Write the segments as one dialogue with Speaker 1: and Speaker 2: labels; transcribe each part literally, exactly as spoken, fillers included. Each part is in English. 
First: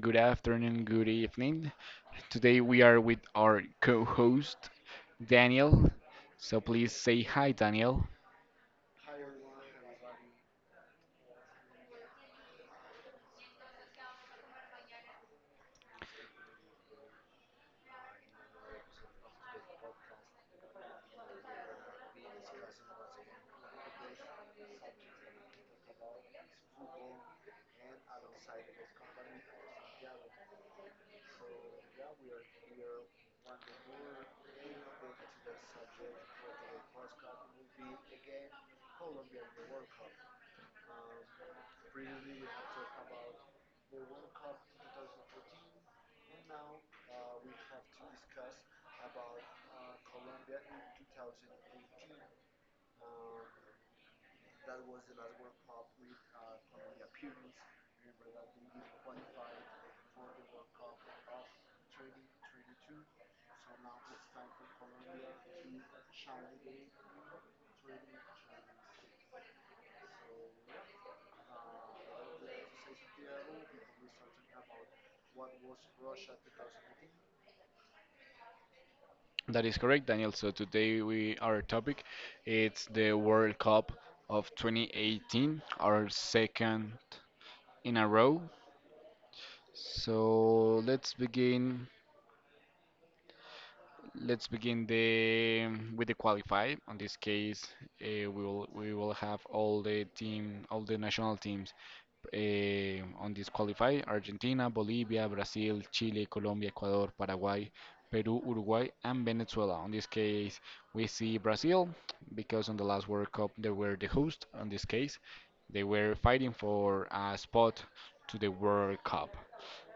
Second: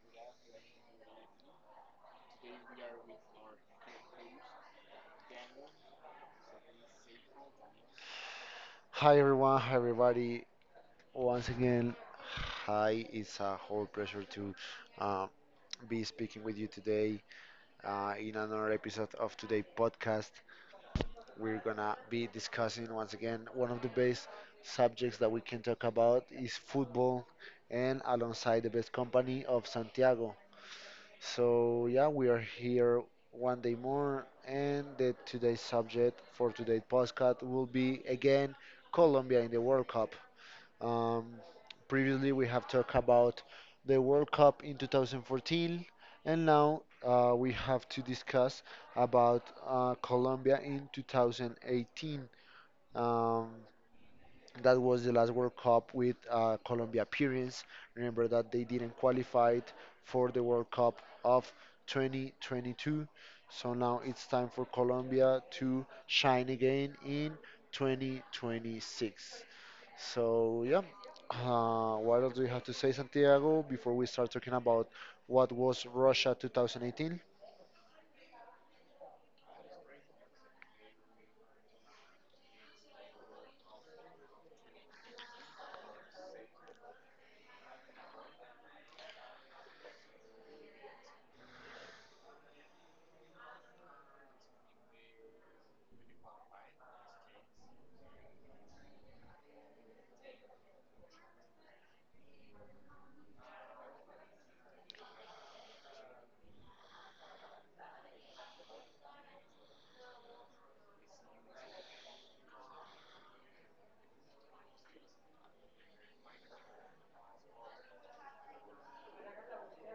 Speaker 1: good afternoon, good evening. Today we are with our co host, Daniel. So please say hi, Daniel.
Speaker 2: Hi everyone, hi everybody. Once again, hi. It's a whole pleasure to uh, be speaking with you today uh, in another episode of today podcast. We're gonna be discussing once again one of the best subjects that we can talk about is football, and alongside the best company of Santiago. So yeah, we are here one day more, and the today's subject for today's podcast will be again Colombia in the World Cup. Um, Previously, we have talked about the World Cup in two thousand fourteen, and now uh, we have to discuss about uh, Colombia in twenty eighteen. Um, that was the last World Cup with uh, Colombia appearance. Remember that they didn't qualify for the World Cup of twenty twenty-two. So now it's time for Colombia to shine again in twenty twenty-six. So yeah, uh, what else do you have to say, Santiago, before we start talking about what was Russia twenty eighteen?
Speaker 1: That is correct, Daniel. So today we our topic it's the World Cup of twenty eighteen, our second in a row. So let's begin. Let's begin the with the qualify. On this case, uh, we will we will have all the team, all the national teams eh, on this qualify Argentina, Bolivia, Brazil, Chile, Colombia, Ecuador, Paraguay, Peru, Uruguay, and Venezuela. On this case, we see Brazil because on the last World Cup they were the host. On this case, they were fighting for a spot to the World Cup.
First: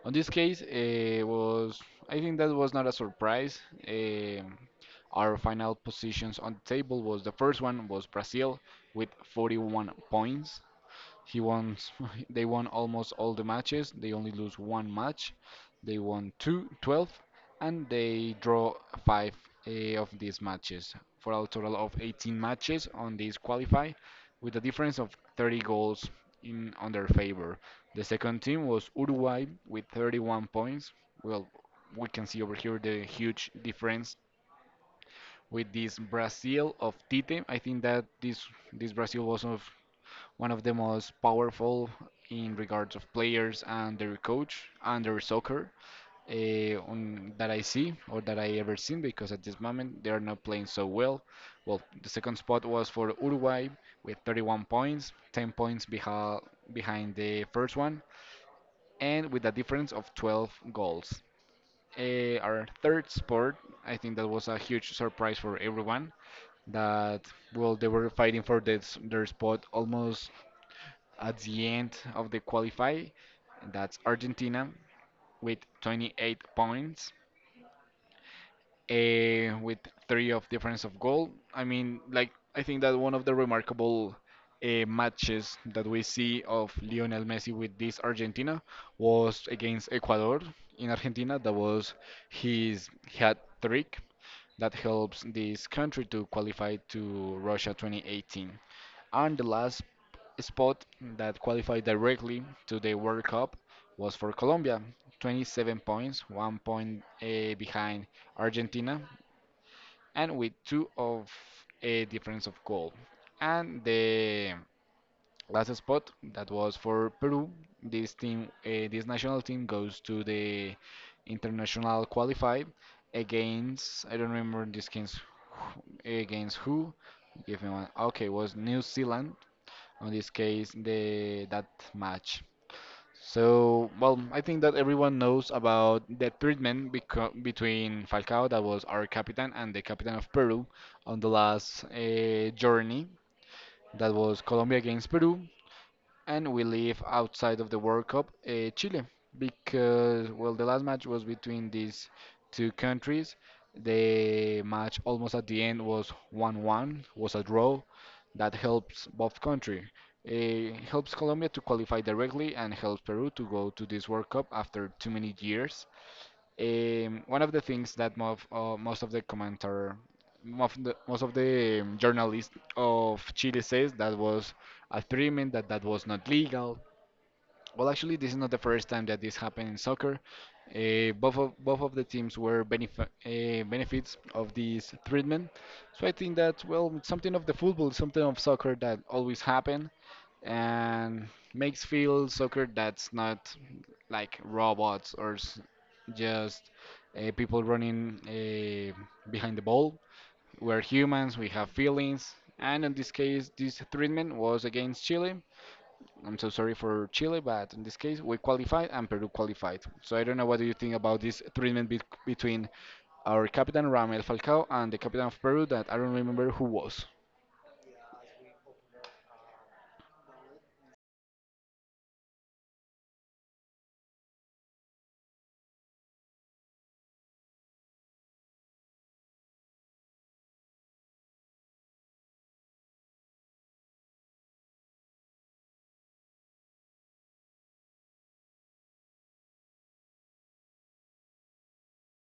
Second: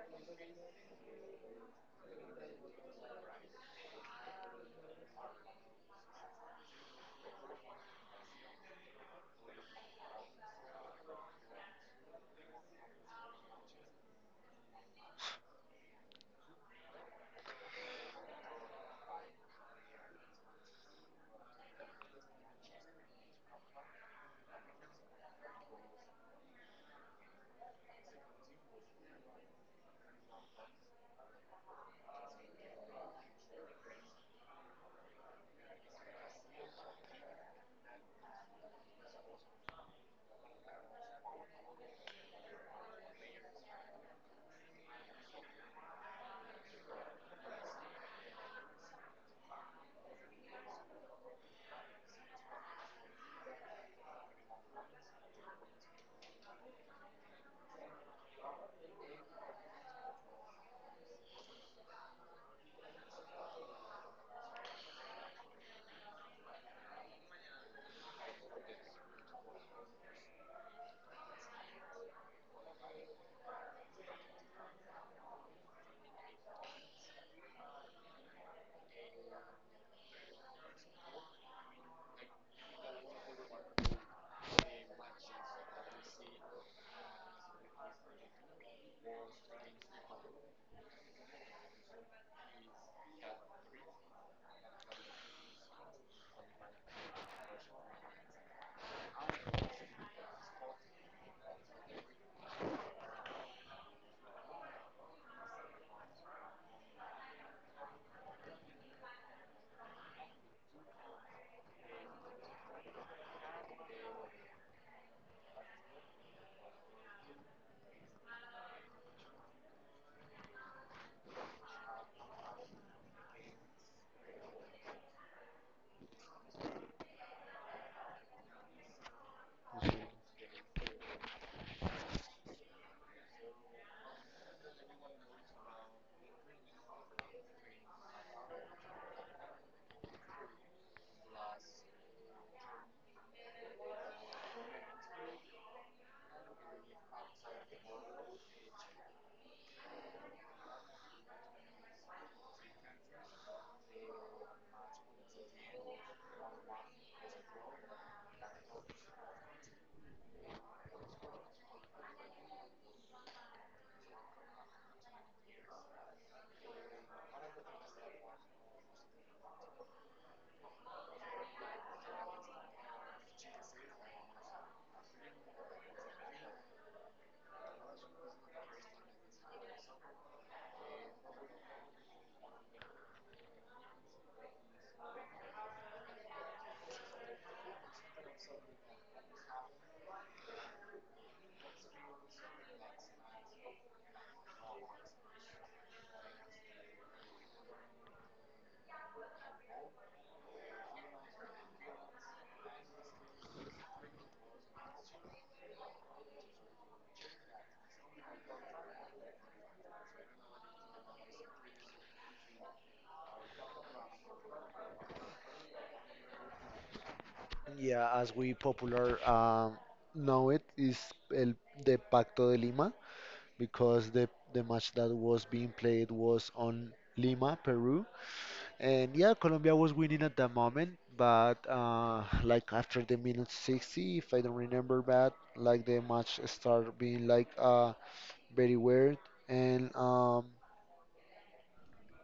Speaker 1: On this case, eh, was I think that was not a surprise. Um our final positions on the table was the first one was Brazil with forty-one points. He won. They won almost all the matches. They only lose one match. They won two, twelve, and they draw five eh, of these matches for a total of eighteen matches on this qualify, with a difference of thirty goals in on their favor. The second team was Uruguay with thirty-one points. Well, we can see over here the huge difference with this Brazil of Tite. I think that this this Brazil was of one of the most powerful in regards of players and their coach and their soccer uh, on, that I see or that I ever seen because at this moment they are not playing so well. Well, the second spot was for Uruguay with thirty-one points, ten points beha- behind the first one, and with a difference of twelve goals. Uh, our third spot, I think that was a huge surprise for everyone that well they were fighting for this, their spot almost at the end of the qualify. That's Argentina with twenty-eight points, eh, with three of difference of goal. I mean, like I think that one of the remarkable uh, matches that we see of Lionel Messi with this Argentina was against Ecuador in Argentina. That was his hat trick that helps this country to qualify to Russia two thousand eighteen. And the last spot that qualified directly to the World Cup was for Colombia, twenty-seven points, one point eh, behind Argentina, and with two of a difference of goal. And the last spot that was for Peru. This team, uh, this national team goes to the international qualified against I don't remember this game's wh- against who. Give me one. Okay, was New Zealand on this case the that match. So, well, I think that everyone knows about the treatment beco- between Falcao, that was our captain, and the captain of Peru on the last uh, journey, that was Colombia against Peru and we live outside of the World Cup, uh, Chile, because well, the last match was between these two countries. The match almost at the end was one one, was a draw. That helps both country. It helps Colombia to qualify directly and helps Peru to go to this World Cup after too many years. Um, one of the things that most, uh, most of the commentator, most of the, most of the um, journalists of Chile says that was a agreement that that was not legal. Well, actually, this is not the first time that this happened in soccer. Uh, both of both of the teams were benef uh, benefits of this treatment. So I think that well, it's something of the football, something of soccer that always happen and makes feel soccer that's not like robots or s- just uh, people running uh, behind the ball. We're humans, we have feelings, and in this case, this treatment was against Chile. I'm so sorry for Chile, but in this case, we qualified and Peru qualified. So I don't know what do you think about this treatment be- between our captain Ramel Falcao and the captain of Peru that I don't remember who was.
Speaker 2: Yeah, as we popular um, know it is el the Pacto de Lima because the the match that was being played was on Lima, Peru, and yeah, Colombia was winning at that moment, but uh, like after the minute sixty, if I don't remember bad, like the match started being like uh very weird, and um,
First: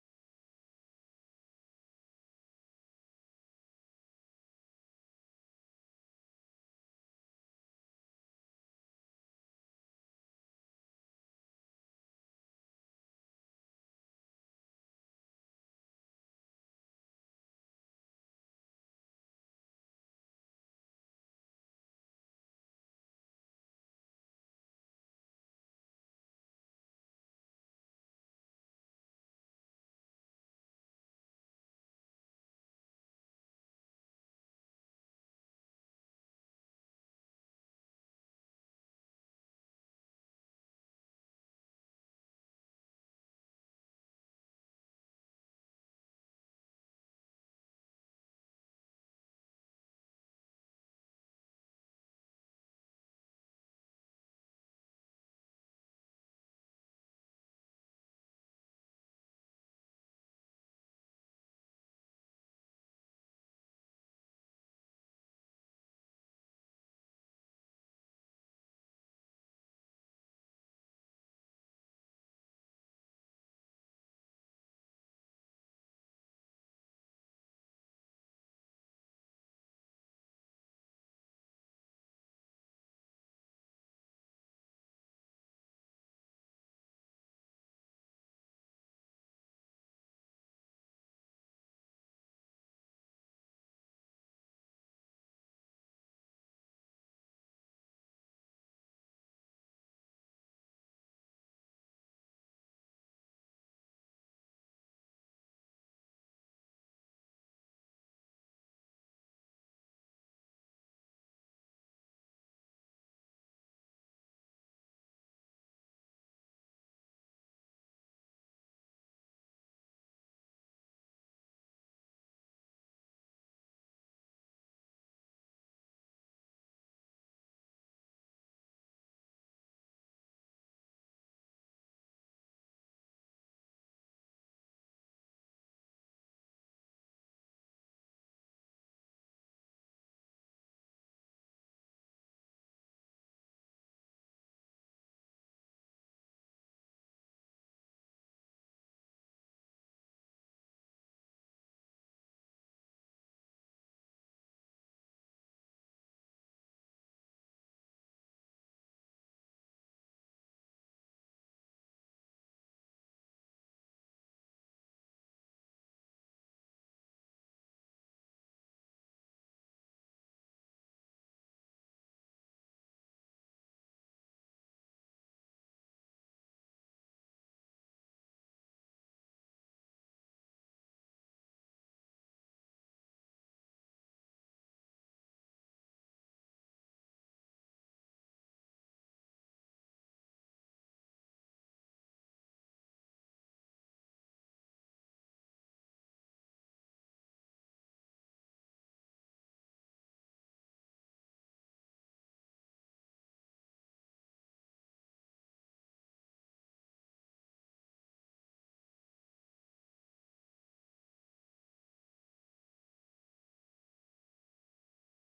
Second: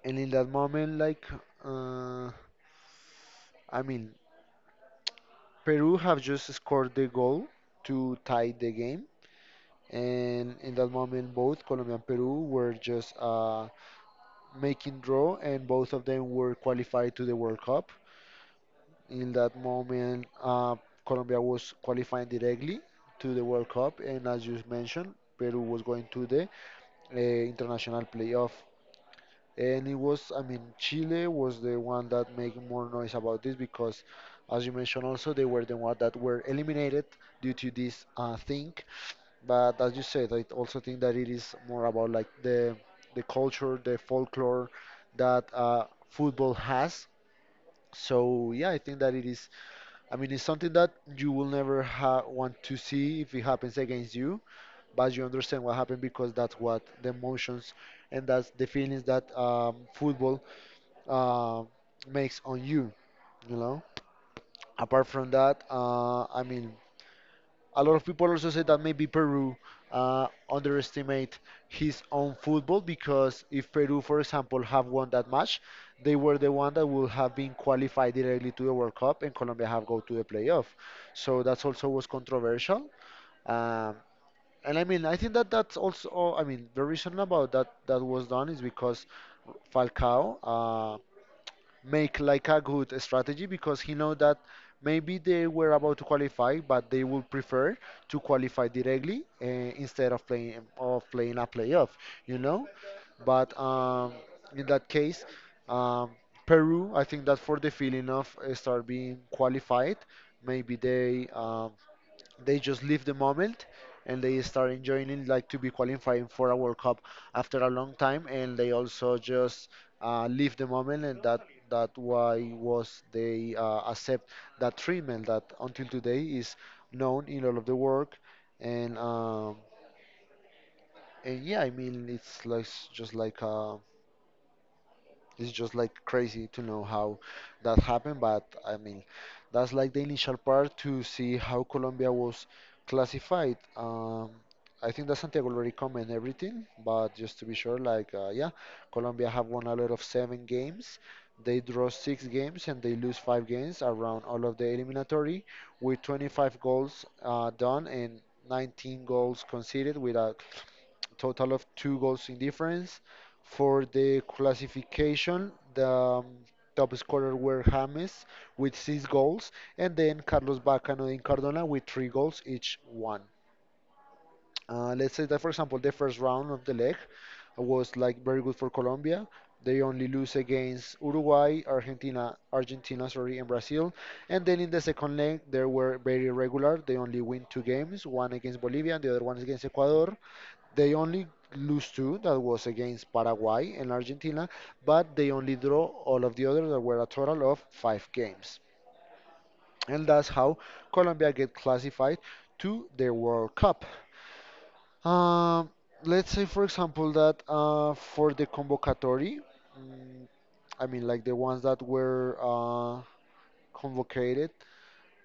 Speaker 2: And in that moment, like, uh, I mean, Peru have just scored the goal to tie the game. And in that moment, both Colombia and Peru were just uh, making draw, and both of them were qualified to the World Cup. In that moment, uh, Colombia was qualifying directly to the World Cup, and as you mentioned, Peru was going to the uh, international playoff. And it was, I mean, Chile was the one that made more noise about this because as you mentioned also they were the one that were eliminated due to this uh, thing. But as you said, I also think that it is more about like the the culture, the folklore that uh, football has. So yeah, I think that it is, I mean, it's something that you will never ha- want to see if it happens against you, but you understand what happened because that's what the emotions and that's the feelings that um, football uh, makes on you, you know. Apart from that, uh, I mean, a lot of people also say that maybe Peru uh, underestimate his own football because if Peru, for example, have won that match, they were the one that would have been qualified directly to the World Cup, and Colombia have go to the playoff. So that's also was controversial. Um, and I mean, I think that that's also, I mean, the reason about that that was done is because Falcao. uh, make like a good strategy because he know that maybe they were about to qualify, but they would prefer to qualify directly uh, instead of playing of playing a playoff, you know. But um, in that case, um, Peru, I think that for the feeling of uh, start being qualified, maybe they um, they just live the moment and they start enjoying it, like to be qualifying for a World Cup after a long time, and they also just uh, live the moment, and that that why was they uh, accept that treatment that until today is known in all of the work, and um, and yeah, I mean it's like s- just like uh, it's just like crazy to know how that happened. But I mean, that's like the initial part to see how Colombia was classified. Um, I think that Santiago already comment everything, but just to be sure, like uh, yeah, Colombia have won a lot of seven games. They draw six games and they lose five games around all of the eliminatory with twenty-five goals uh, done and nineteen goals conceded without total of two goals in difference. For the classification, the um, top scorer were James with six goals, and then Carlos Bacano and Cardona with three goals each one. Uh, let's say that, for example, the first round of the leg was like very good for Colombia. They only lose against Uruguay, Argentina, Argentina, sorry, and Brazil. And then in the second leg, they were very regular. They only win two games, one against Bolivia and the other one against Ecuador. They only lose two, that was against Paraguay and Argentina, but they only draw all of the others, that were a total of five games. And that's how Colombia get classified to the World Cup. Um, let's say, for example, that uh, for the convocatory, mm, I mean, like the ones that were uh, convocated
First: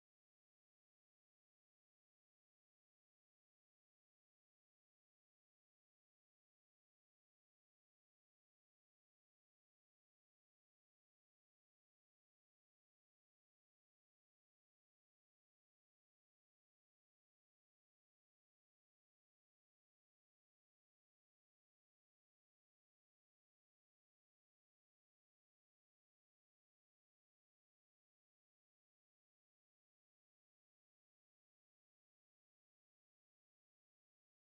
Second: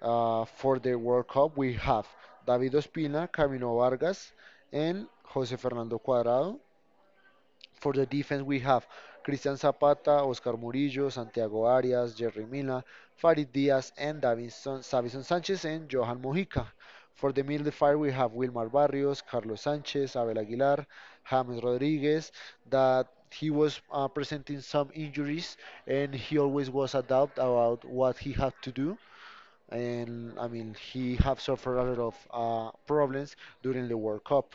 Speaker 2: uh, for the World Cup, we have David Ospina, Camino Vargas, and Jose Fernando Cuadrado. For the defense, we have Cristian Zapata, Oscar Murillo, Santiago Arias, Jerry Mina, Farid Diaz, and Davison, Savison Sanchez and Johan Mojica. For the middle fire, we have Wilmar Barrios, Carlos Sanchez, Abel Aguilar, James Rodriguez, that he was uh, presenting some injuries and he always was adept about what he had to do. And I mean, he have suffered a lot of uh, problems during the World Cup.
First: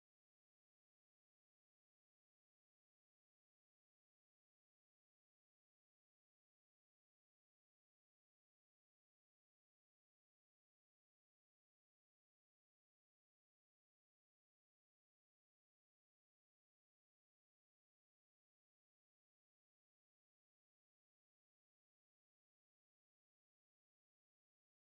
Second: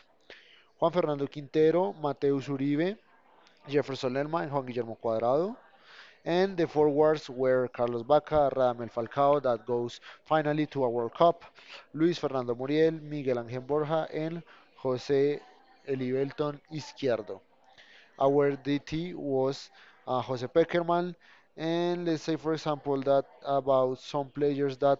Speaker 2: Juan Fernando Quintero, Mateus Uribe, Jefferson Lerma, and Juan Guillermo Cuadrado. And the forwards were Carlos Bacca, Radamel Falcao, that goes finally to a World Cup, Luis Fernando Muriel, Miguel Ángel Borja, and José Elibelton Izquierdo. Our D T was uh, Jose Pekerman, and let's say, for example, that about some players that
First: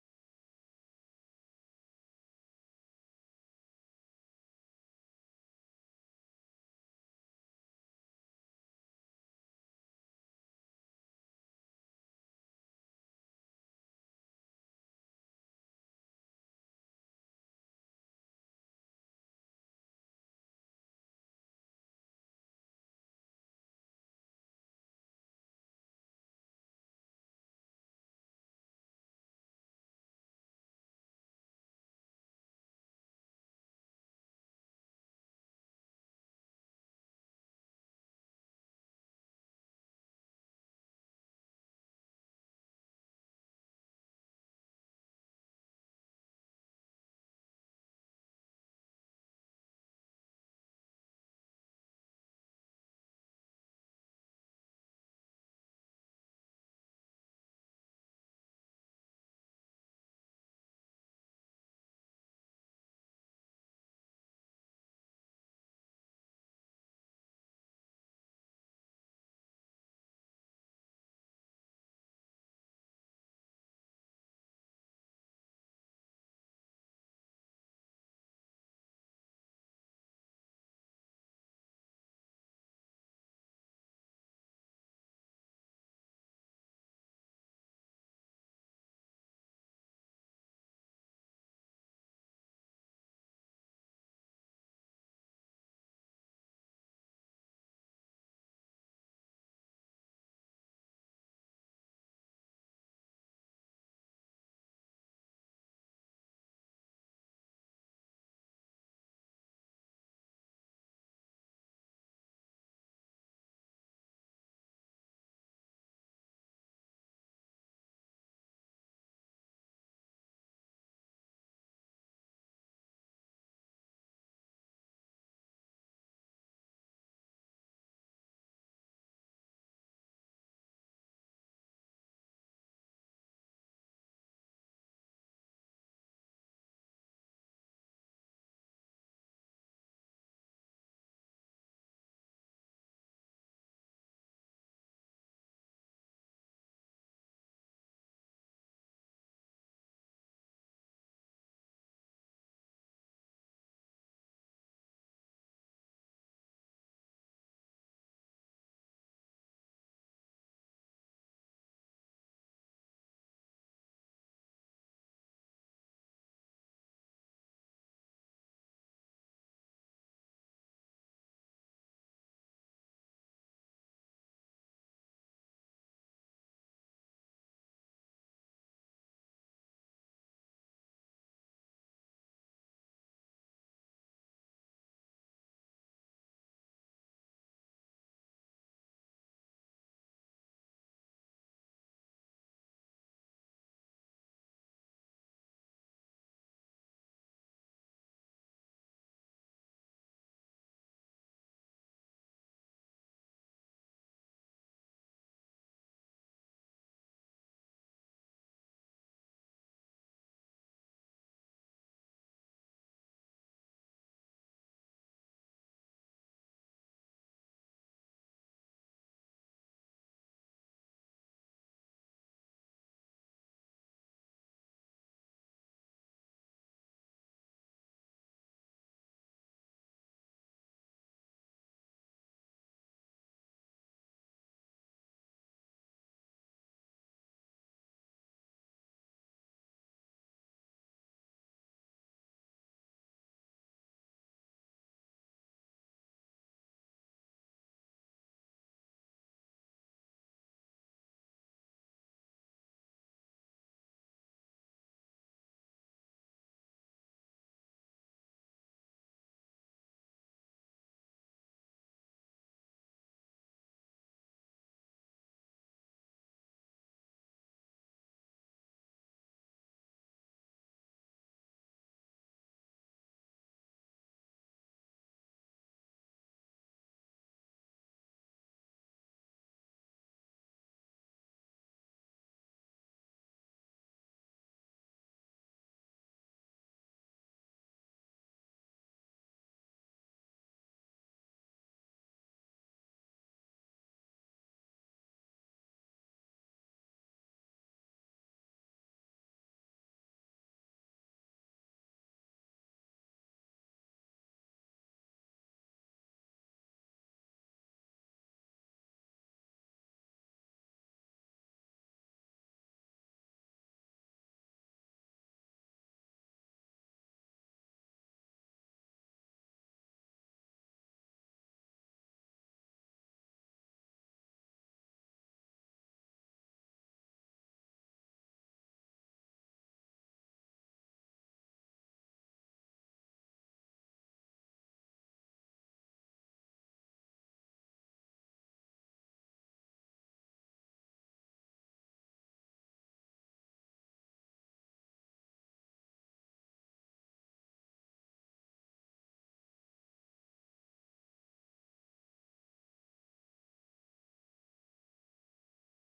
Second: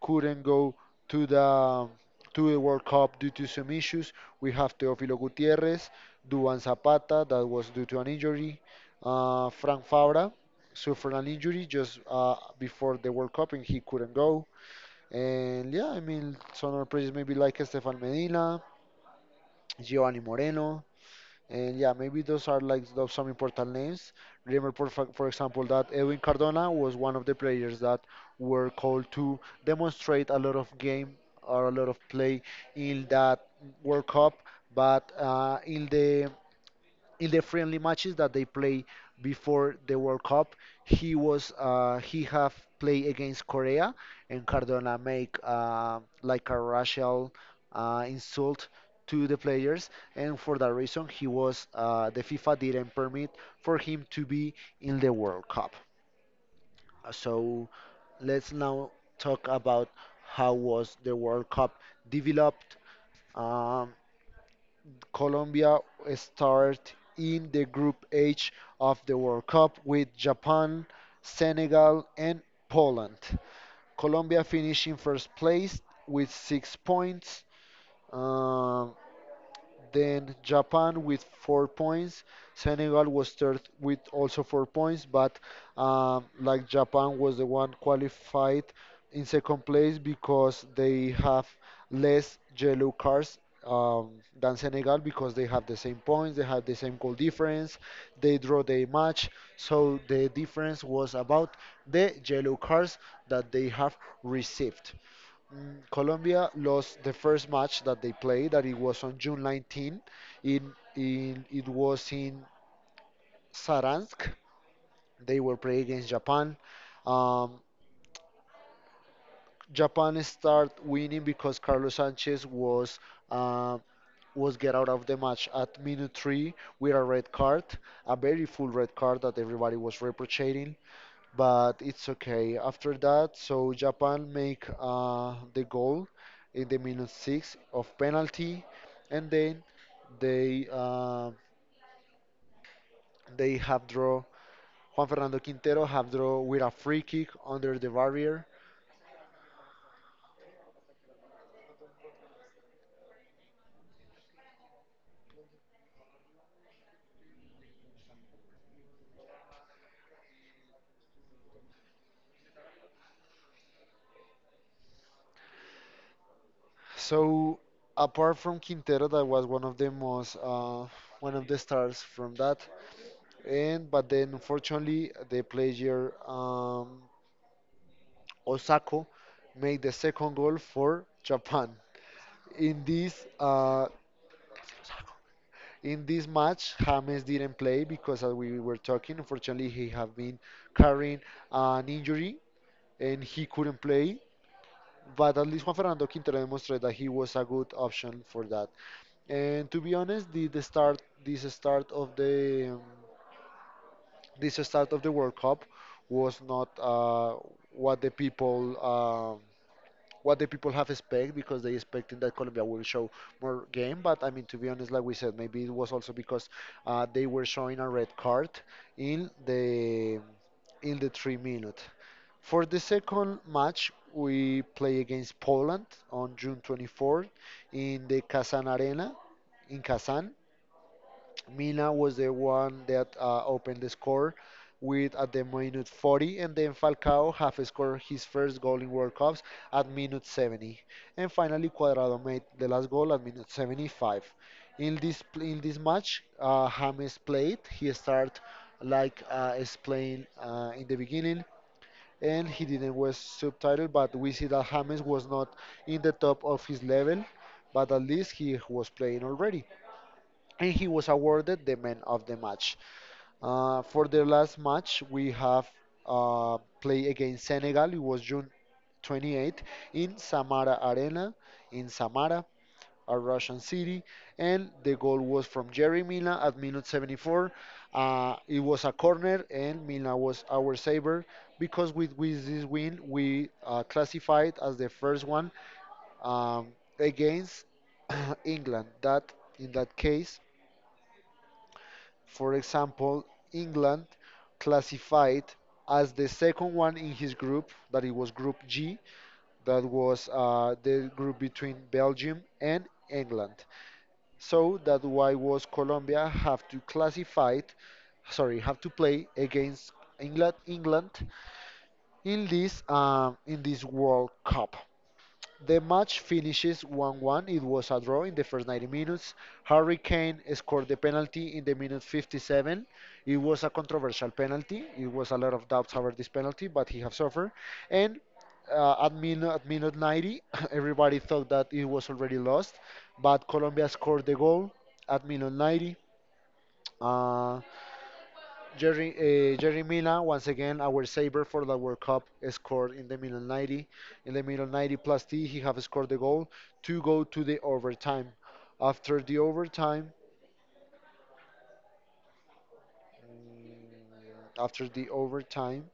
Speaker 2: couldn't go to the to the World Cup due to some issues. We have Teófilo Gutiérrez, Duan Zapata, that was due to an injury. Uh, Frank Fabra suffered an injury just uh, before the World Cup, and he couldn't go. And yeah, I mean, some other players maybe like Estefan Medina, Giovanni Moreno. And yeah, maybe those are like those some important names. Remember, for, fa- for example, that Edwin Cardona was one of the players that were called to demonstrate a lot of game or a lot of play in that World Cup, but uh, in the in the friendly matches that they play before the World Cup, he was uh, he have played against Korea, and Cardona make uh, like a racial uh, insult to the players, and for that reason, he was uh, the FIFA didn't permit for him to be in the World Cup. So let's now talk about how was the World Cup developed. Um, Colombia start in the group H of the World Cup with Japan, Senegal, and Poland. Colombia finished in first place with six points. Um, then Japan with four points. Senegal was third with also four points, but um, like Japan was the one qualified in second place because they have less yellow cards um, than Senegal because they have the same points, they have the same goal difference, they draw the match. So the difference was about the yellow cards that they have received. Mm, Colombia lost the first match that they played, that it was on June nineteenth. In, in it was in Saransk. They were playing against Japan. Um, Japan start winning because Carlos Sanchez was uh, was get out of the match at minute three with a red card, a very full red card that everybody was reproaching, but it's okay after that. So Japan make uh, the goal in the minute six of penalty, and then they uh, they have draw. Juan Fernando Quintero have draw with a free kick under the barrier. So apart from Quintero, that was one of the most uh, one of the stars from that. And but then unfortunately, the player um, Osako made the second goal for Japan. In this uh, in this match, James didn't play because as we were talking, unfortunately he have been carrying an injury and he couldn't play. But at least Juan Fernando Quintero demonstrated that he was a good option for that. And to be honest, the, the start this start of the um, this start of the World Cup was not uh, what the people um, what the people have expect because they expecting that Colombia will show more game. But I mean, to be honest, like we said, maybe it was also because uh, they were showing a red card in the in the three minute. For the second match, we play against Poland on June twenty-fourth in the Kazan Arena in Kazan. Mina was the one that uh, opened the score with at the minute forty, and then Falcao half scored his first goal in World Cups at minute seventy, and finally Cuadrado made the last goal at minute seventy-five. In this in this match, uh, James played. He started like uh, explained uh, in the beginning, and he didn't was subtitled, but we see that James was not in the top of his level, but at least he was playing already and he was awarded the man of the match. Uh, for the last match, we have uh, played against Senegal. It was June twenty-eighth in Samara Arena in Samara, a Russian city, and the goal was from Jerry Mina at minute seventy-four. Uh, it was a corner, and Mina was our saver because with, with this win, we uh, classified as the first one um, against England. That in that case, for example, England classified as the second one in his group, that it was Group G, that was uh, the group between Belgium and England. So that why was Colombia have to classify, sorry, have to play against England, England in this um, in this World Cup. The match finishes one one. It was a draw in the first ninety minutes. Harry Kane scored the penalty in the minute fifty-seven. It was a controversial penalty. It was a lot of doubts over this penalty, but he have suffered. And uh, at, min- at minute ninety, everybody thought that it was already lost, but Colombia scored the goal at minute ninety. Uh, Jerry, uh, Jerry Mina, once again, our saver for the World Cup, scored in the middle ninety. In the middle ninety plus T, he have scored the goal to go to the overtime. After the overtime, mm, after the overtime,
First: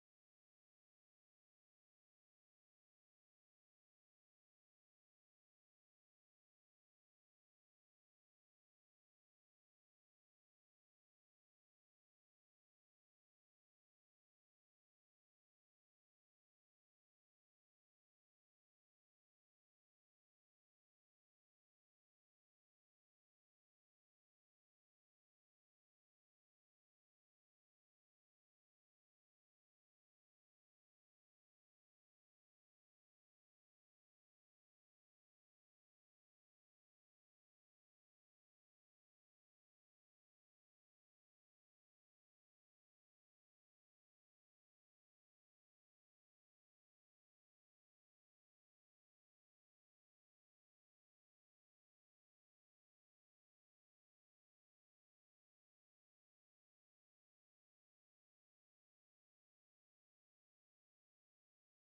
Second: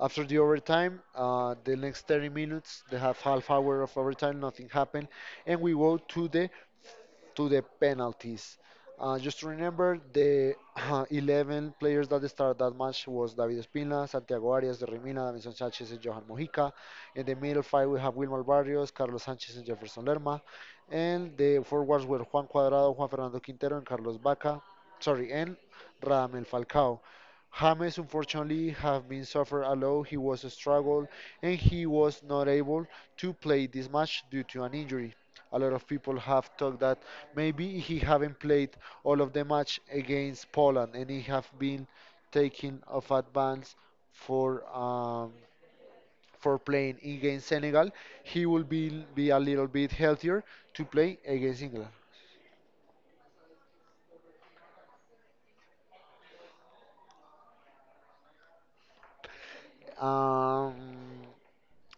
Speaker 2: after the overtime, uh, the next thirty minutes, they have half hour of overtime, nothing happened, and we go to the to the penalties. Uh, just remember the eleven players that started that match was David Espina, Santiago Arias de Rimina, Davinson Sanchez and Johan Mojica. In the middle five we have Wilmar Barrios, Carlos Sanchez and Jefferson Lerma. And the forwards were Juan Cuadrado, Juan Fernando Quintero and Carlos Vaca. Sorry, and Radamel Falcao. James unfortunately have been suffered a lot. He was struggled and he was not able to play this match due to an injury. A lot of people have talked that maybe he haven't played all of the match against Poland and he have been taken off advance for um, for playing against Senegal. He will be be a little bit healthier to play against England. Um,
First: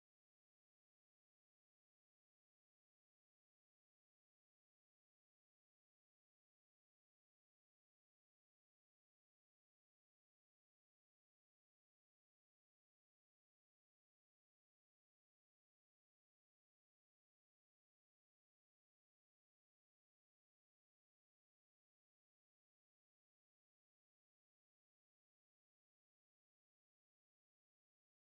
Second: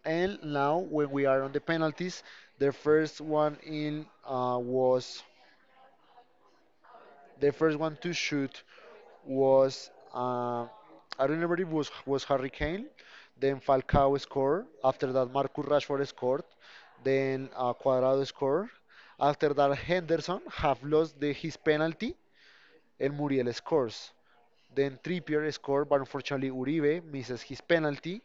Speaker 2: And now, when we are on the penalties, the first one in uh, was the first one to shoot was uh, I don't remember if it was was Harry Kane, then Falcao scored. After that, Marcus Rashford scored. Then uh, Cuadrado scored. After that, Henderson have lost the, his penalty, and Muriel scores. Then Trippier scored, but unfortunately Uribe misses his penalty,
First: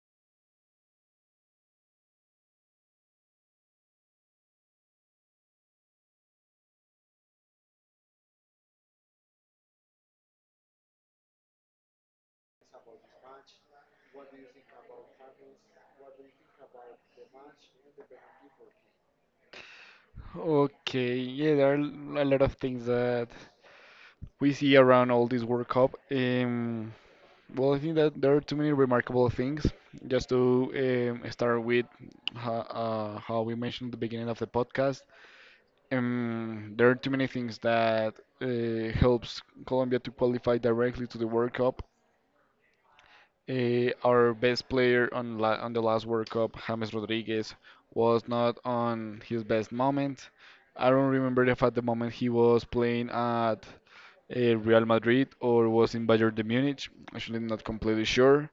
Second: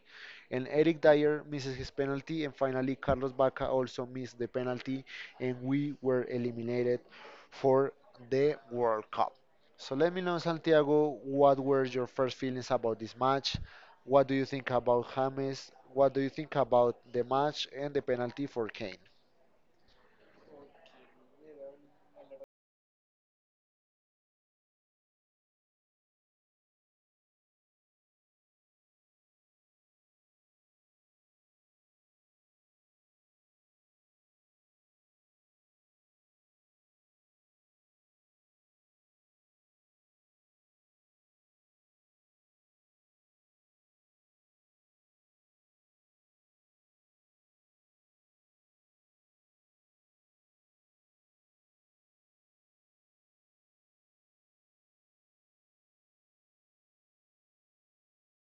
Speaker 2: and Eric Dyer misses his penalty, and finally Carlos Bacca also missed the penalty, and we were eliminated for the World Cup. So let me know, Santiago, what were your first feelings about this match? What do you think about James? What do you think about the match and the penalty for Kane?
Speaker 1: Okay, yeah, there are l- a lot of things that we see around all this World Cup. Um, well, I think that there are too many remarkable things. Just to um, start with ho- uh, how we mentioned at the beginning of the podcast, um, there are too many things that uh, helps Colombia to qualify directly to the World Cup. Uh, our best player on la on the last World Cup, James Rodriguez, was not on his best moment. I don't remember if at the moment he was playing at uh, Real Madrid or was in Bayern de Munich. Actually, I'm not completely sure,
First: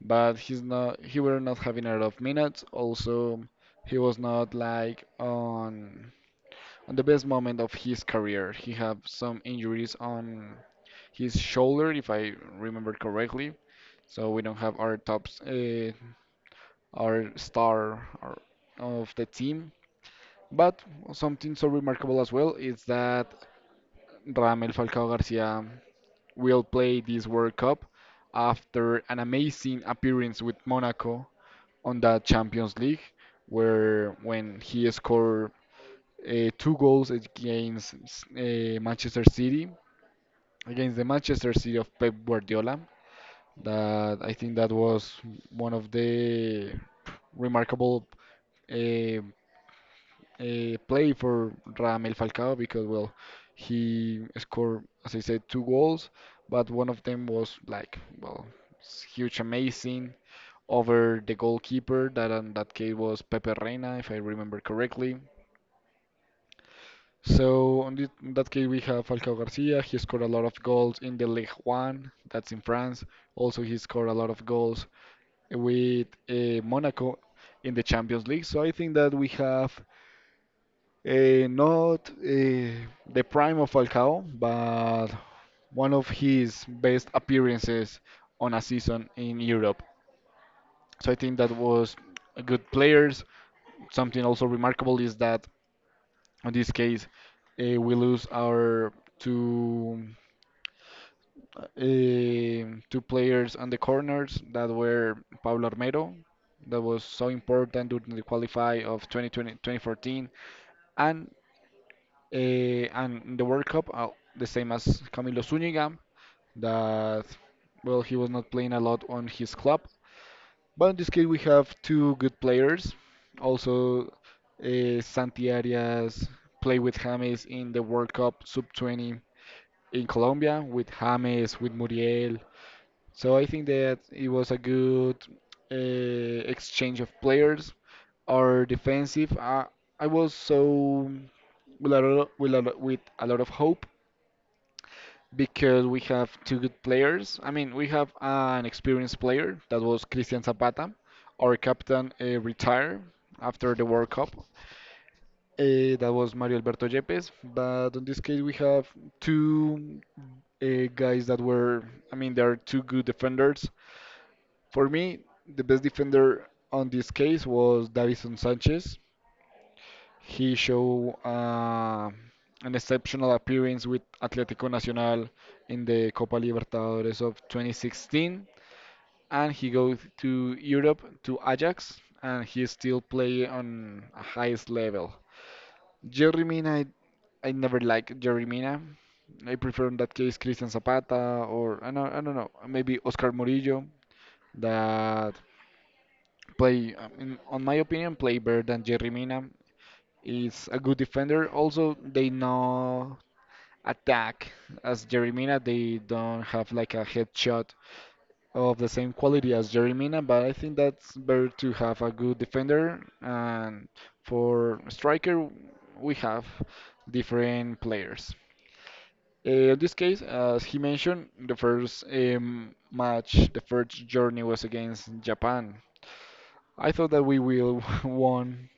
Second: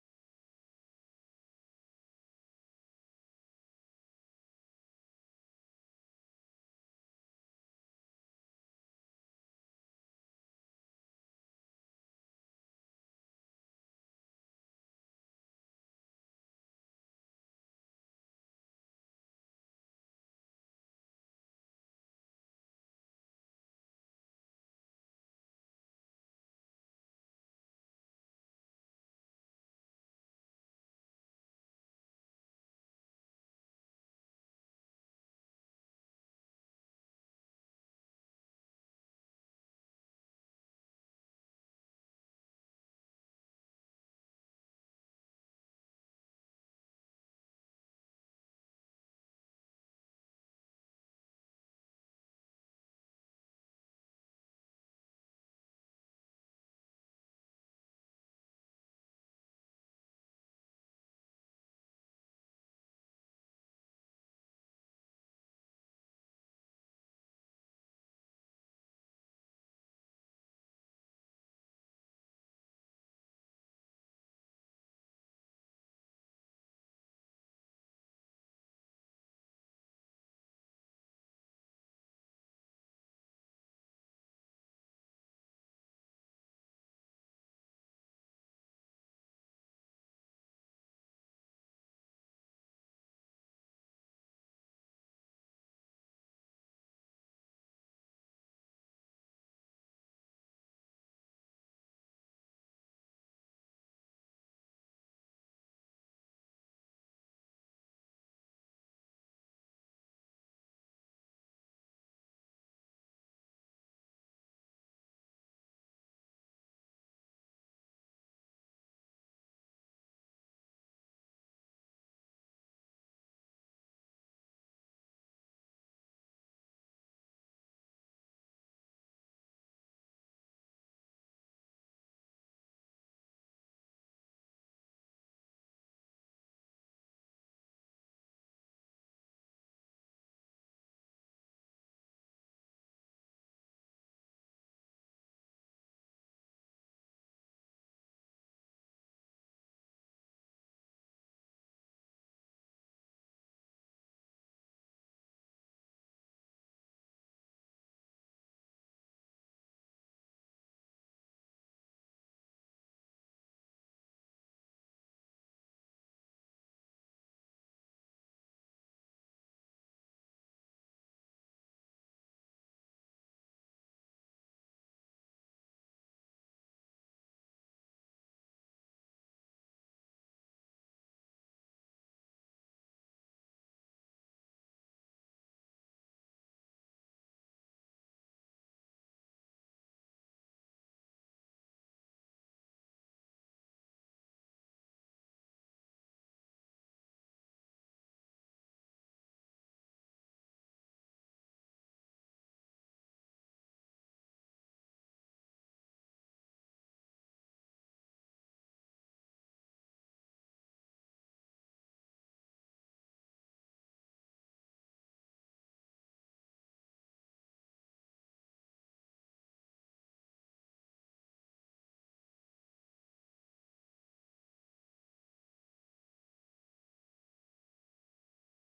Speaker 1: but he's not. He were not having a lot of minutes. Also, he was not like on on the best moment of his career. He had some injuries on his shoulder, if I remember correctly. So we don't have our top, uh, our star our, of the team. But something so remarkable as well is that Ramel Falcao Garcia will play this World Cup after an amazing appearance with Monaco on the Champions League, where when he scored uh, two goals against uh, Manchester City, against the Manchester City of Pep Guardiola. That I think that was one of the remarkable uh, uh, play for Ramel Falcao because, well, he scored, as I said, two goals, but one of them was like, well, s- huge, amazing over the goalkeeper. That in that case was Pepe Reina, if I remember correctly. So on thi- in that case, we have Falcao Garcia. He scored a lot of goals in the Ligue one, that's in France. Also, he scored a lot of goals with uh, Monaco in the Champions League. So I think that we have Uh, not uh, the prime of Falcao, but one of his best appearances on a season in Europe. So I think that was a good players. Something also remarkable is that in this case uh, we lose our two uh, two players on the corners that were Pablo Armero, that was so important during the qualify of twenty twenty, twenty fourteen, and Eh, and in the World Cup, uh, the same as Camilo Zúñiga, that, well, he was not playing a lot on his club. But in this case, we have two good players. Also, uh, Santi Arias played with James in the World Cup sub twenty in Colombia, with James, with Muriel. So I think that it was a good uh, exchange of players. Our defensive, uh, I was so with a, lo- with a, lo- with a lot of hope because we have two good players. I mean, we have an experienced player that was Cristian Zapata. Our captain uh, retired after the World Cup. Uh, that was Mario Alberto Yepes. But in this case, we have two uh, guys that were, I mean, they are two good defenders. For me, the best defender on this case was Davison Sanchez. He showed uh, an exceptional appearance with Atlético Nacional in the Copa Libertadores of twenty sixteen, and he goes to Europe to Ajax, and he still play on a highest level. Jerry Mina, I, I never liked Jerry Mina. I prefer in that case Christian Zapata or I don't, I don't know maybe Oscar Murillo that play um, in, on my opinion play better than Jerry Mina. He's a good defender. Also, they know attack as Jeremina. They don't have like a headshot of the same quality as Jeremina, but I think that's better to have a good defender. And for striker, we have different players. Uh, in this case, as he mentioned, the first um, match, the first journey was against Japan. I thought that we will won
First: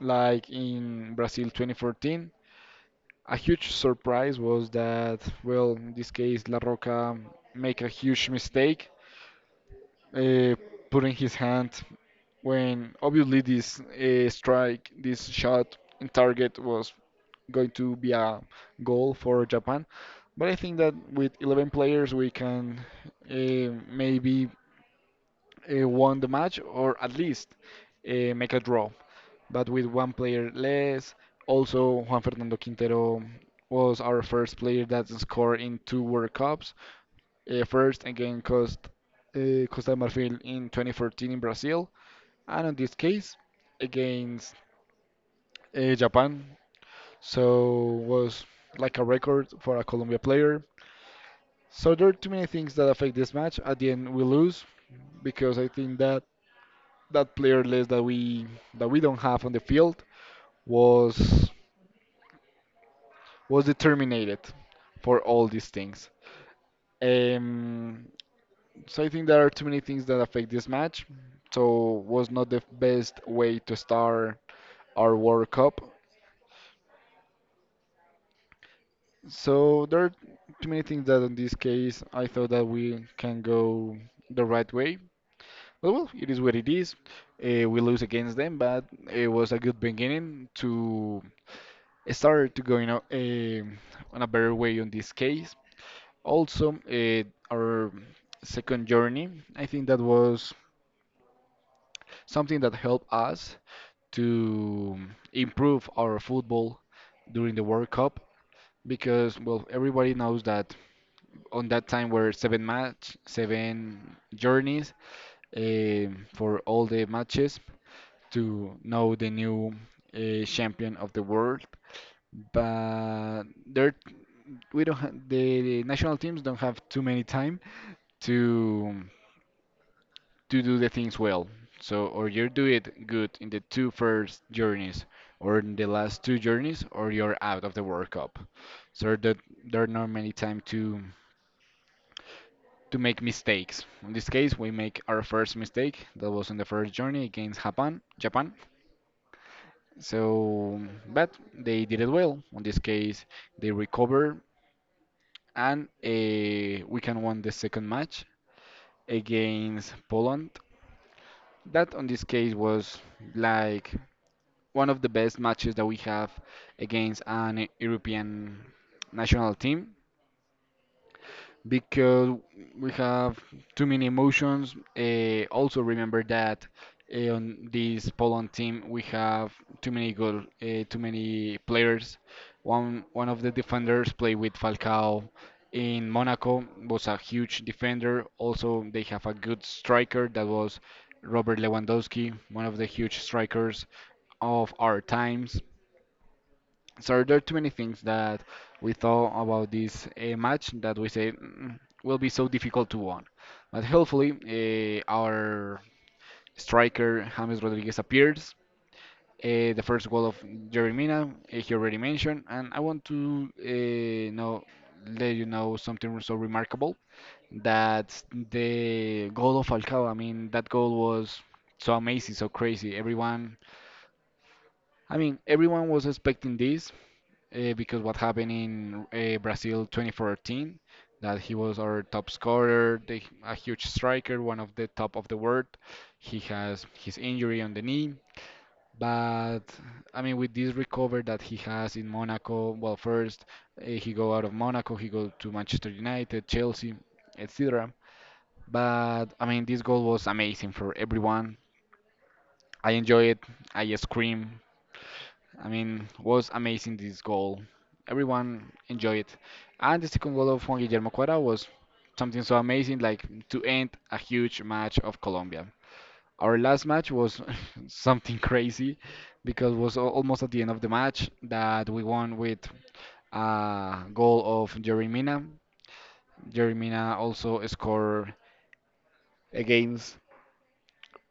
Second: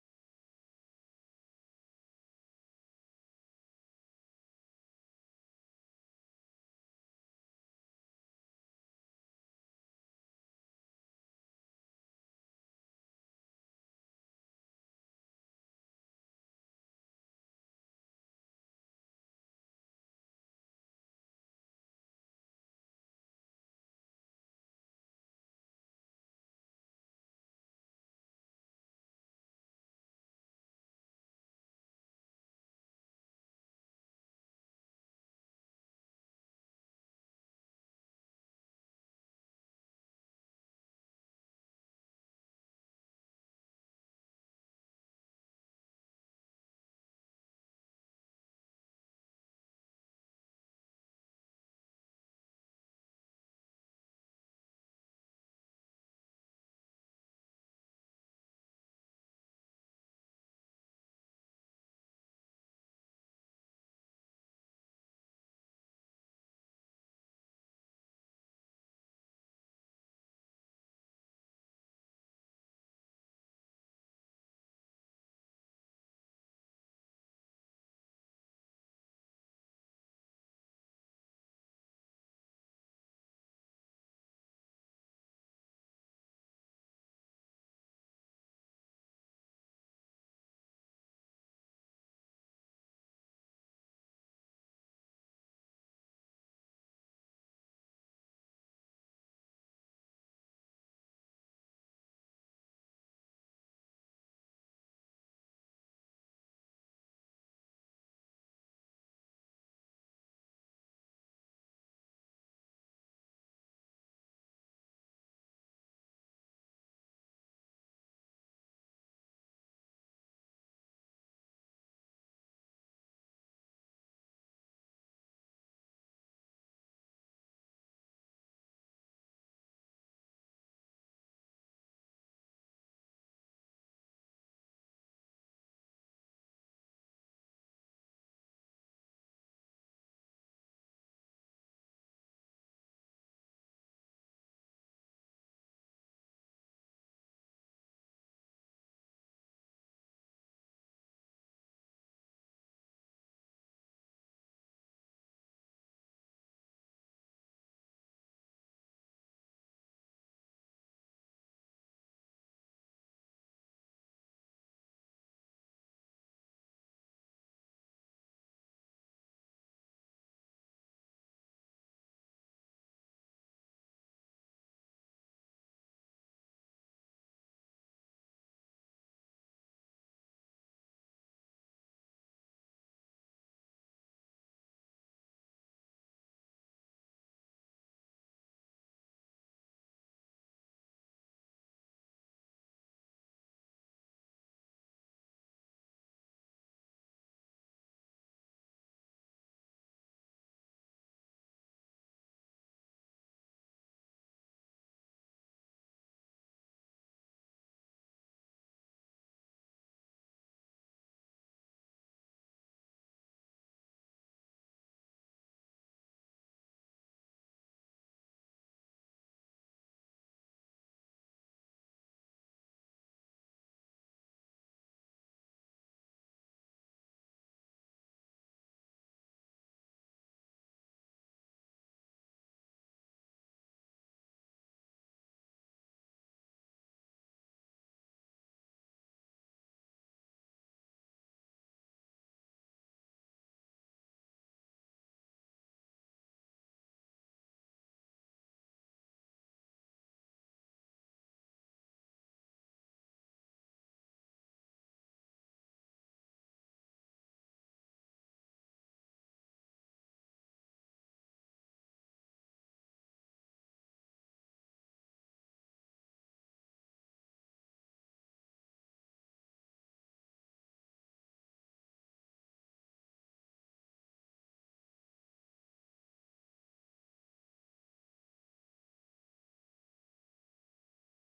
Speaker 1: like in Brazil twenty fourteen, a huge surprise was that, well, in this case, La Roca make a huge mistake, uh, putting his hand when obviously this uh, strike, this shot in target was going to be a goal for Japan. But I think that with eleven players, we can uh, maybe uh, won the match or at least uh, make a draw. But with one player less, also Juan Fernando Quintero was our first player that scored in two World Cups. Uh, first against Cost, uh, Costa de Marfil in twenty fourteen in Brazil, and in this case against uh, Japan. So was like a record for a Colombia player. So there are too many things that affect this match. At the end, we lose because I think that that player list that we that we don't have on the field was was determined for all these things. Um, so I think there are too many things that affect this match. So was not the best way to start our World Cup. So there are too many things that in this case I thought that we can go the right way. But well, it is what it is. Uh, we lose against them, but it was a good beginning to started to go in a, um on a better way on this case. Also, uh, our second journey, I think that was something that helped us to improve our football during the World Cup because, well, everybody knows that on that time were seven match, seven journeys um for all the matches to know the new uh, champion of the world but there we don't ha the, the national teams don't have too many time to to do the things well. So or you do it good in the two first journeys or in the last two journeys or you're out of the World Cup. So that there are not many time to to make mistakes. In this case, we make our first mistake that was in the first journey against Japan, Japan. So, but they did it well. In this case, they recover and uh, we can win the second match against Poland. That, on this case, was like one of the best matches that we have against an European national team because we have too many emotions. Uh, also, remember that eh, on this Poland team we have too many goal, uh, too many players. One one of the defenders played with Falcao in Monaco was a huge defender. Also, they have a good striker that was Robert Lewandowski, one of the huge strikers of our times. So there are too many things that we thought about this uh, match that we say, "Mm, will be so difficult to win." But hopefully, uh, our striker James Rodriguez appears. Uh, the first goal of Jerry Mina, uh, he already mentioned, and I want to uh, know let you know something so remarkable that the goal of Falcao. I mean, that goal was so amazing, so crazy. Everyone, I mean, everyone was expecting this. Uh, because what happened in uh, Brazil twenty fourteen, that he was our top scorer, the, a huge striker, one of the top of the world. He has his injury on the knee, but I mean, with this recovery that he has in Monaco, well, first uh, he go out of Monaco, he go to Manchester United, Chelsea, et cetera. But I mean, this goal was amazing for everyone. I enjoy it. I scream. I mean, was amazing this goal. Everyone enjoyed it. And the second goal of Juan Guillermo Cuara was something so amazing, like to end a huge match of Colombia. Our last match was something crazy because it was al- almost at the end of the match that we won with a goal of Jerry Mina. Jerry Mina also scored against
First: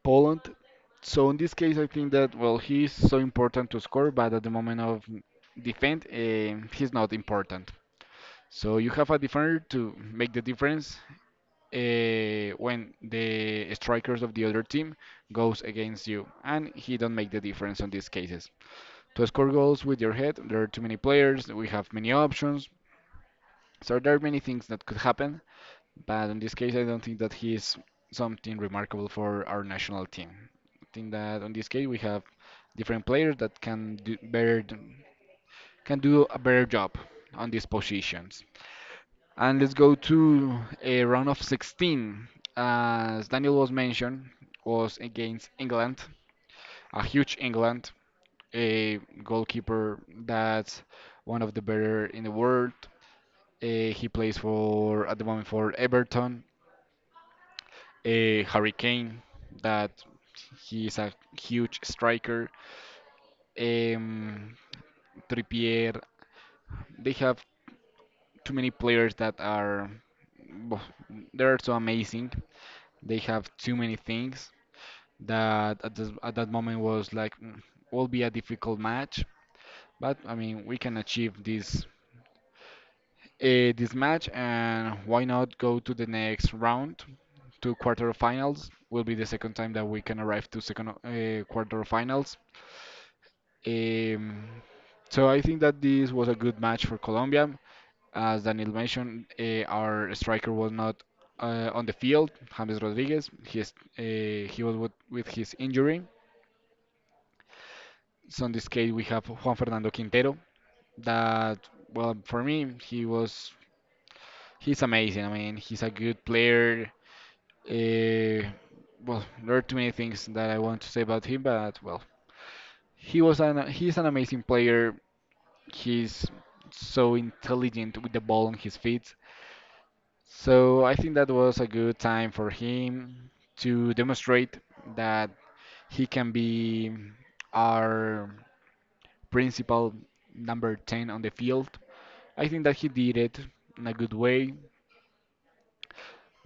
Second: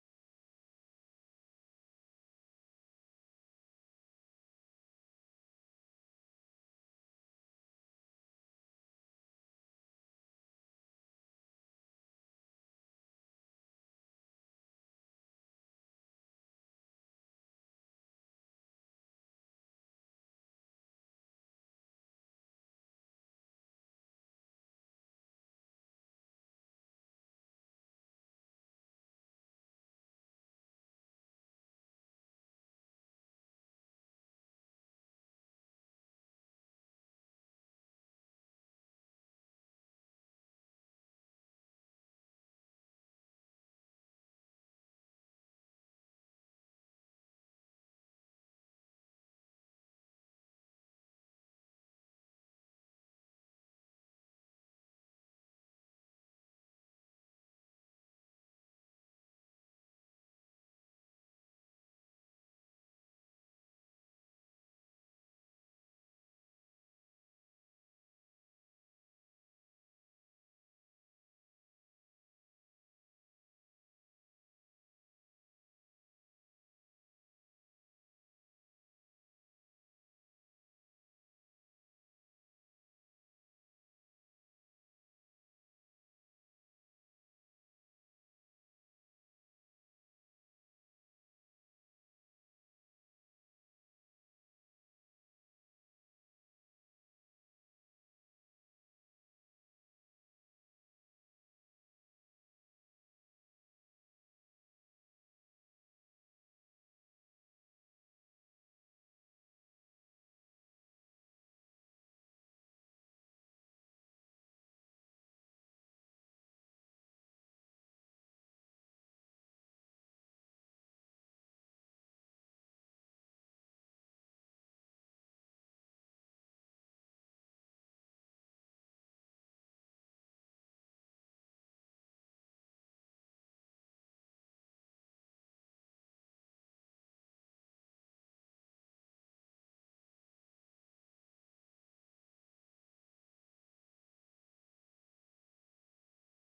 Speaker 1: Poland. So in this case, I think that well, he's so important to score, but at the moment of defend, um he's not important. So you have a defender to make the difference uh, when the strikers of the other team goes against you, and he don't make the difference on these cases. To score goals with your head, there are too many players. We have many options. So there are many things that could happen, but in this case, I don't think that he is something remarkable for our national team. I think that on this case we have different players that can do better can do a better job on these positions. And let's go to a round of sixteen. As Daniel was mentioned, was against England, a huge England, a goalkeeper that's one of the better in the world. Uh, he plays for at the moment for Everton. uh, Harry Kane, that he is a huge striker. Um, Trippier, they have too many players that are bo- they're so amazing. They have too many things that at, this, at that moment was like, "Mm, will be a difficult match." But I mean, we can achieve this uh, this match, and why not go to the next round to quarterfinals? Will be the second time that we can arrive to second uh, quarterfinals. Um, so I think that this was a good match for Colombia. As Daniel mentioned, uh, our striker was not uh, on the field, James Rodriguez. He, is, uh, he was with, with his injury. So in this case, we have Juan Fernando Quintero. That, well, for me, he was he's amazing. I mean, he's a good player. Uh, well, there are too many things that I want to say about him, but well, he was an he's an amazing player he's so intelligent with the ball on his feet. So I think that was a good time for him to demonstrate that he can be our principal number ten on the field. I think that he did it in a good way,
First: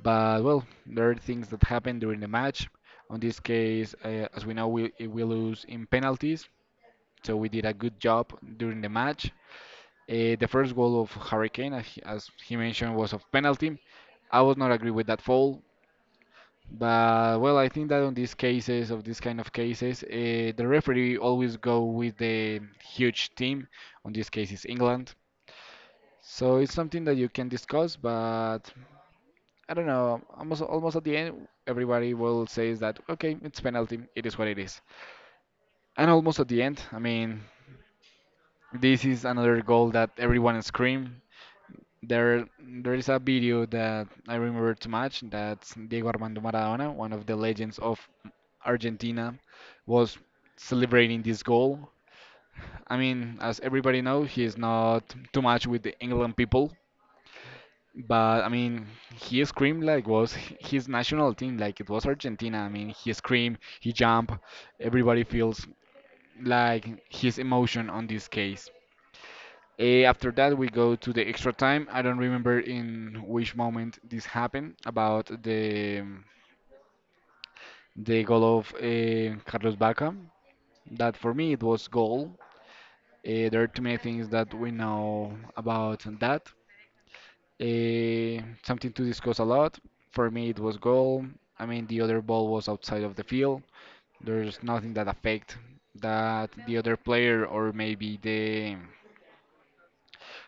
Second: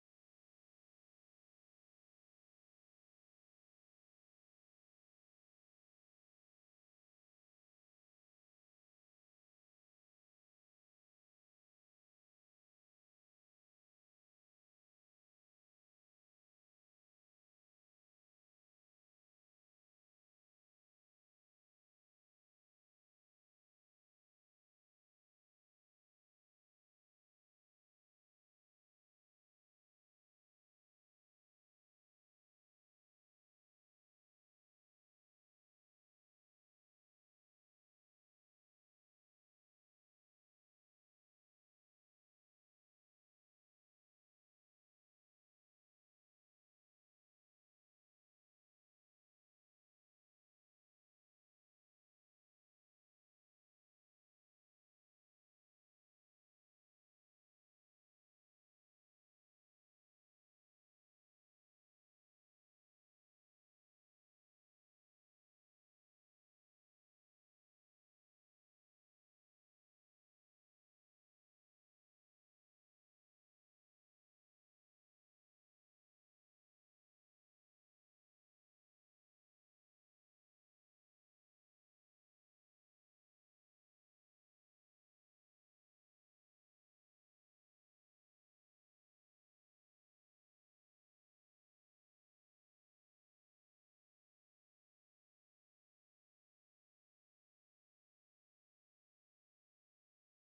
Speaker 1: but well, there are things that happen during the match. On this case, uh, as we know, we, we lose in penalties, so we did a good job during the match. Uh, the first goal of Hurricane, as he as he mentioned, was of penalty. I would not agree with that foul, but well, I think that on these cases, of these kind of cases, uh, the referee always go with the huge team. On this case, is England. So it's something that you can discuss, but I don't know. Almost almost at the end, everybody will say that okay, it's penalty. It is what it is. And almost at the end, I mean, this is another goal that everyone scream. There, there is a video that I remember too much. That's Diego Armando Maradona, one of the legends of Argentina, was celebrating this goal. I mean, as everybody knows, he is not too much with the England people, but I mean, he screamed like was h- his national team, like it was Argentina. I mean, he screamed, he jumped. Everybody feels like his emotion on this case. Eh, after that, we go to the extra time. I don't remember in which moment this happened about the the goal of eh, Carlos Baca. That for me it was goal. Eh, there are too many things that we know about that. Eh, something to discuss a lot. For me, it was goal. I mean, the other ball was outside of the field. There's nothing that affect that the other player or maybe the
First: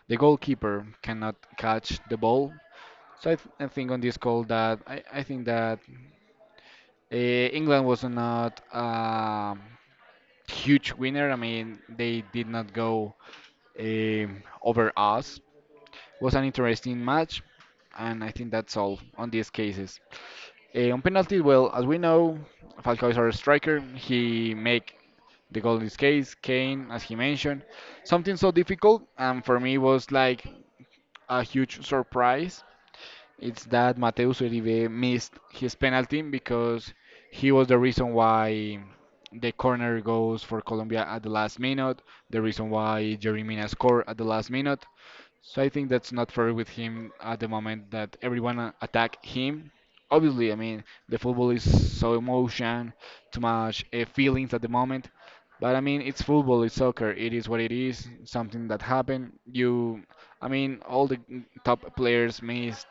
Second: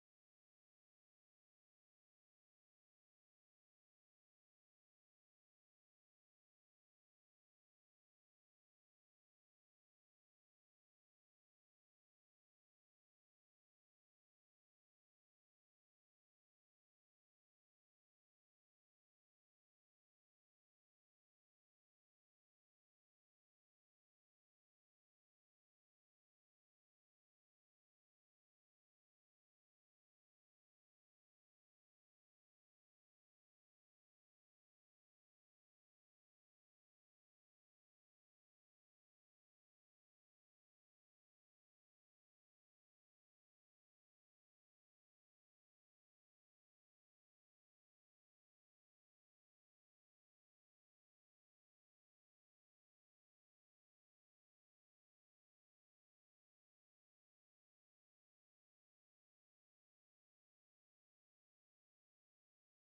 Speaker 1: the goalkeeper cannot catch the ball. So I, th I think on this call that I, I think that uh, England was not a huge winner. I mean, they did not go um over us. Was an interesting match, and I think that's all on these cases. Uh, on penalties, well, as we know, Falcao is our striker. He make the goal in this case. Kane, as he mentioned, something so difficult, and for me was like a huge surprise. It's that Mateus Uribe missed his penalty because he was the reason why the corner goes for Colombia at the last minute, the reason why Jerry Mina scored at the last minute. So I think that's not fair with him at the moment that everyone uh, attack him. Obviously, I mean the football is so emotion, too much uh, feelings at the moment. But I mean it's football, it's soccer. It is what it is. Something that happened. You, I mean all the mm, top players missed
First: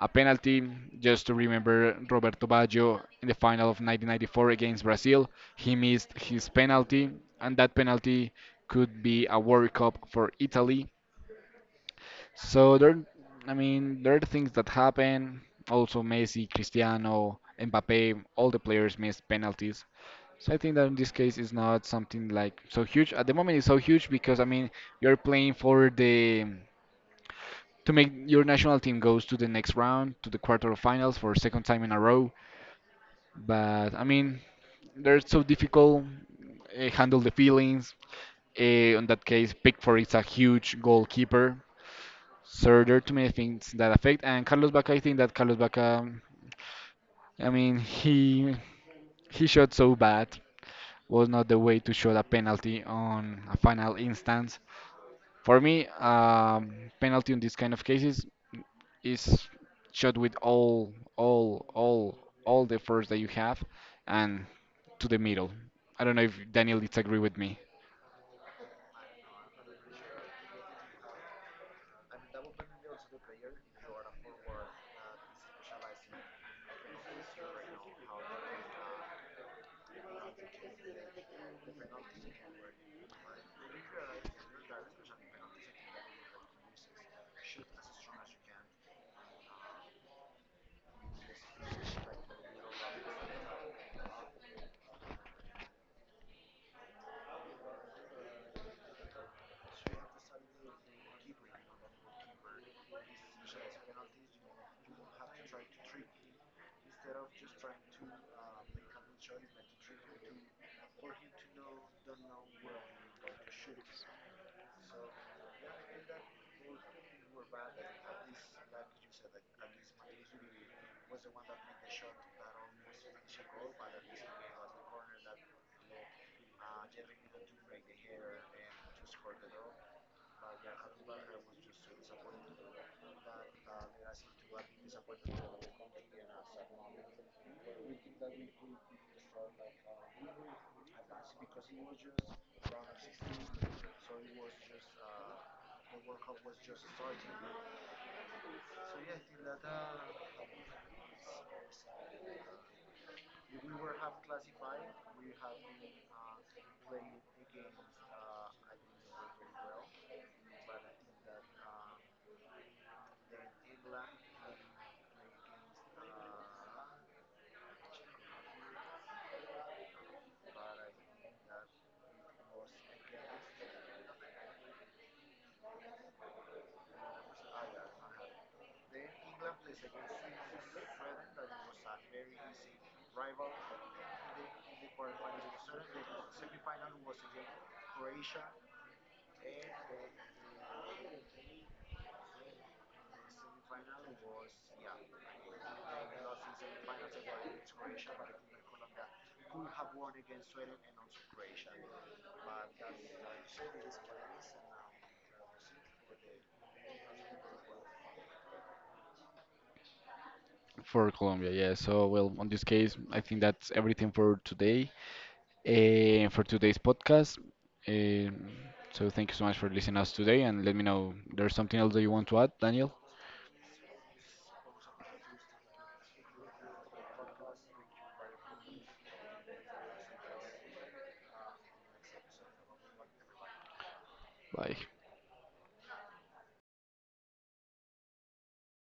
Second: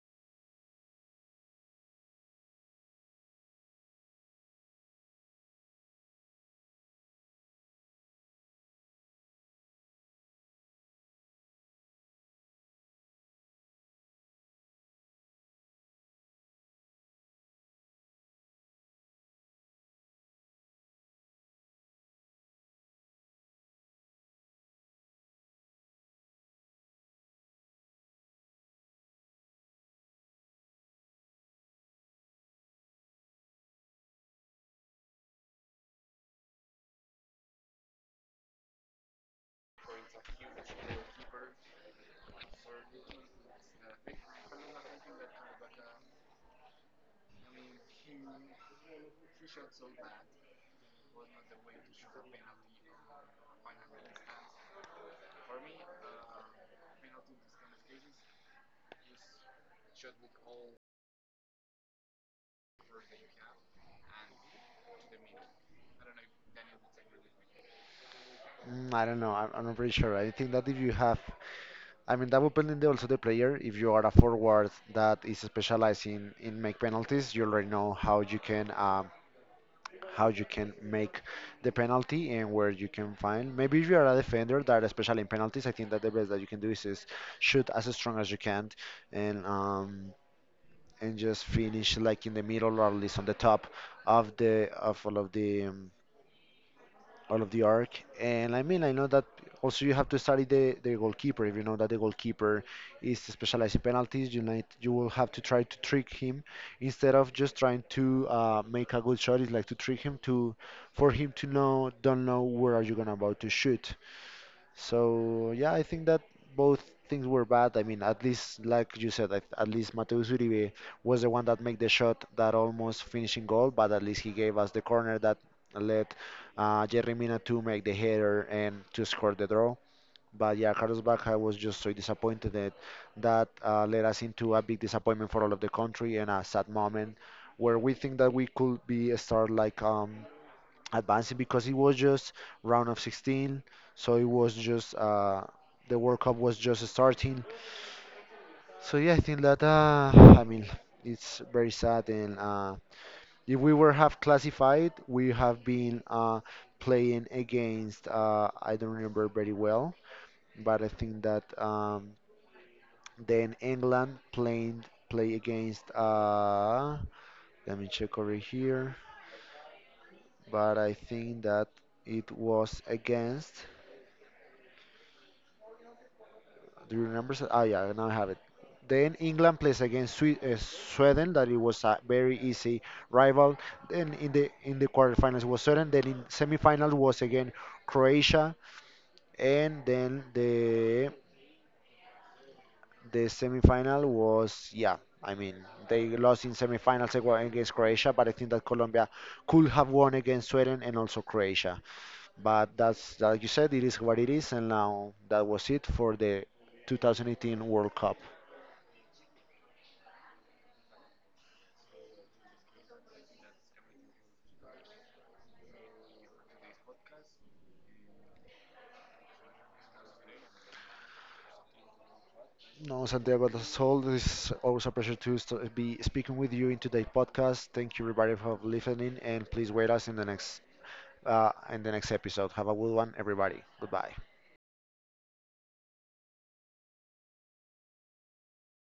Speaker 1: a penalty. Just to remember Roberto Baggio in the final of nineteen ninety-four against Brazil, he missed his penalty, and that penalty could be a World Cup for Italy so there, I mean, there are things that happen. Also, Messi, Cristiano, Mbappe, all the players missed penalties. So I think that in this case is not something like so huge. At the moment, it's so huge because I mean, you're playing for the to make your national team goes to the next round, to the quarterfinals for second time in a row. But I mean, they're so difficult. Uh, handle the feelings. Uh, in that case, Pickford is a huge goalkeeper. So there are too many things that affect. And Carlos Bacca, I think that Carlos Bacca, I mean, he he shot so bad was not the way to shoot a penalty on a final instance. For me, um, penalty in these kind of cases is shot with all all all all the force that you have and to the middle. I don't know if Daniel disagree with me.
Speaker 2: Mm, I don't know. I'm, I'm not pretty sure. I think that if you have, I mean, that will depend also the player. If you are a forward that is specializing in in make penalties, you already know how you can um, how you can make the penalty and where you can find. Maybe if you are a defender that is special in penalties, I think that the best that you can do is, is shoot as strong as you can and um, and just finish like in the middle or at least on the top of the of all of the um, all of the arc. And I mean, I know that also you have to study the, the goalkeeper. If you know that the goalkeeper is specialized in penalties, you might you will have to try to trick him instead of just trying to uh, make a good shot. It's like to trick him to for him to know don't know where are you gonna about to shoot. So yeah, I think that both things were bad. I mean, at least like you said, at at least Mateus Uribe was the one that made the shot that almost finishing goal, but at least he gave us the corner that led uh, Jerry Mina to make the header and to score the draw. But yeah, Carlos Bacca was just so disappointed that that uh, led us into a big disappointment for all of the country and a sad moment where we think that we could be a start like um, advancing because it was just round of sixteen, so it was just uh, the world cup was just starting. So yeah, I think that uh, i mean it's very sad, and uh, if we were have classified we have been uh, playing against uh, I don't remember very well, but I think that um, then England playing play against uh, let me check over here, but I think that it was against. Do you remember? so- Ah, yeah, now I have it. Then England plays against Swe- uh, Sweden, that it was a very easy rival. Then in the in the quarterfinals was Sweden. Then in semifinal was again Croatia, and then the the semifinal was yeah. I mean, they lost in semifinals ag- against Croatia, but I think that Colombia could have won against Sweden and also Croatia. But that's like you said, it is what it is, and now that was it for the twenty eighteen World Cup.
Speaker 1: For Colombia, yeah. So well, on this case, I think that's everything for today. Uh, for today's podcast. Um so thank you so much for listening us today, and let me know there's something else that you want to add, Daniel.
Speaker 2: No, Santiago, that's all. It's always a pleasure to st- be speaking with you in today's podcast. Thank you, everybody, for listening, and please wait us in the next uh, in the next episode. Have a good one, everybody. Goodbye.
Speaker 1: Bye.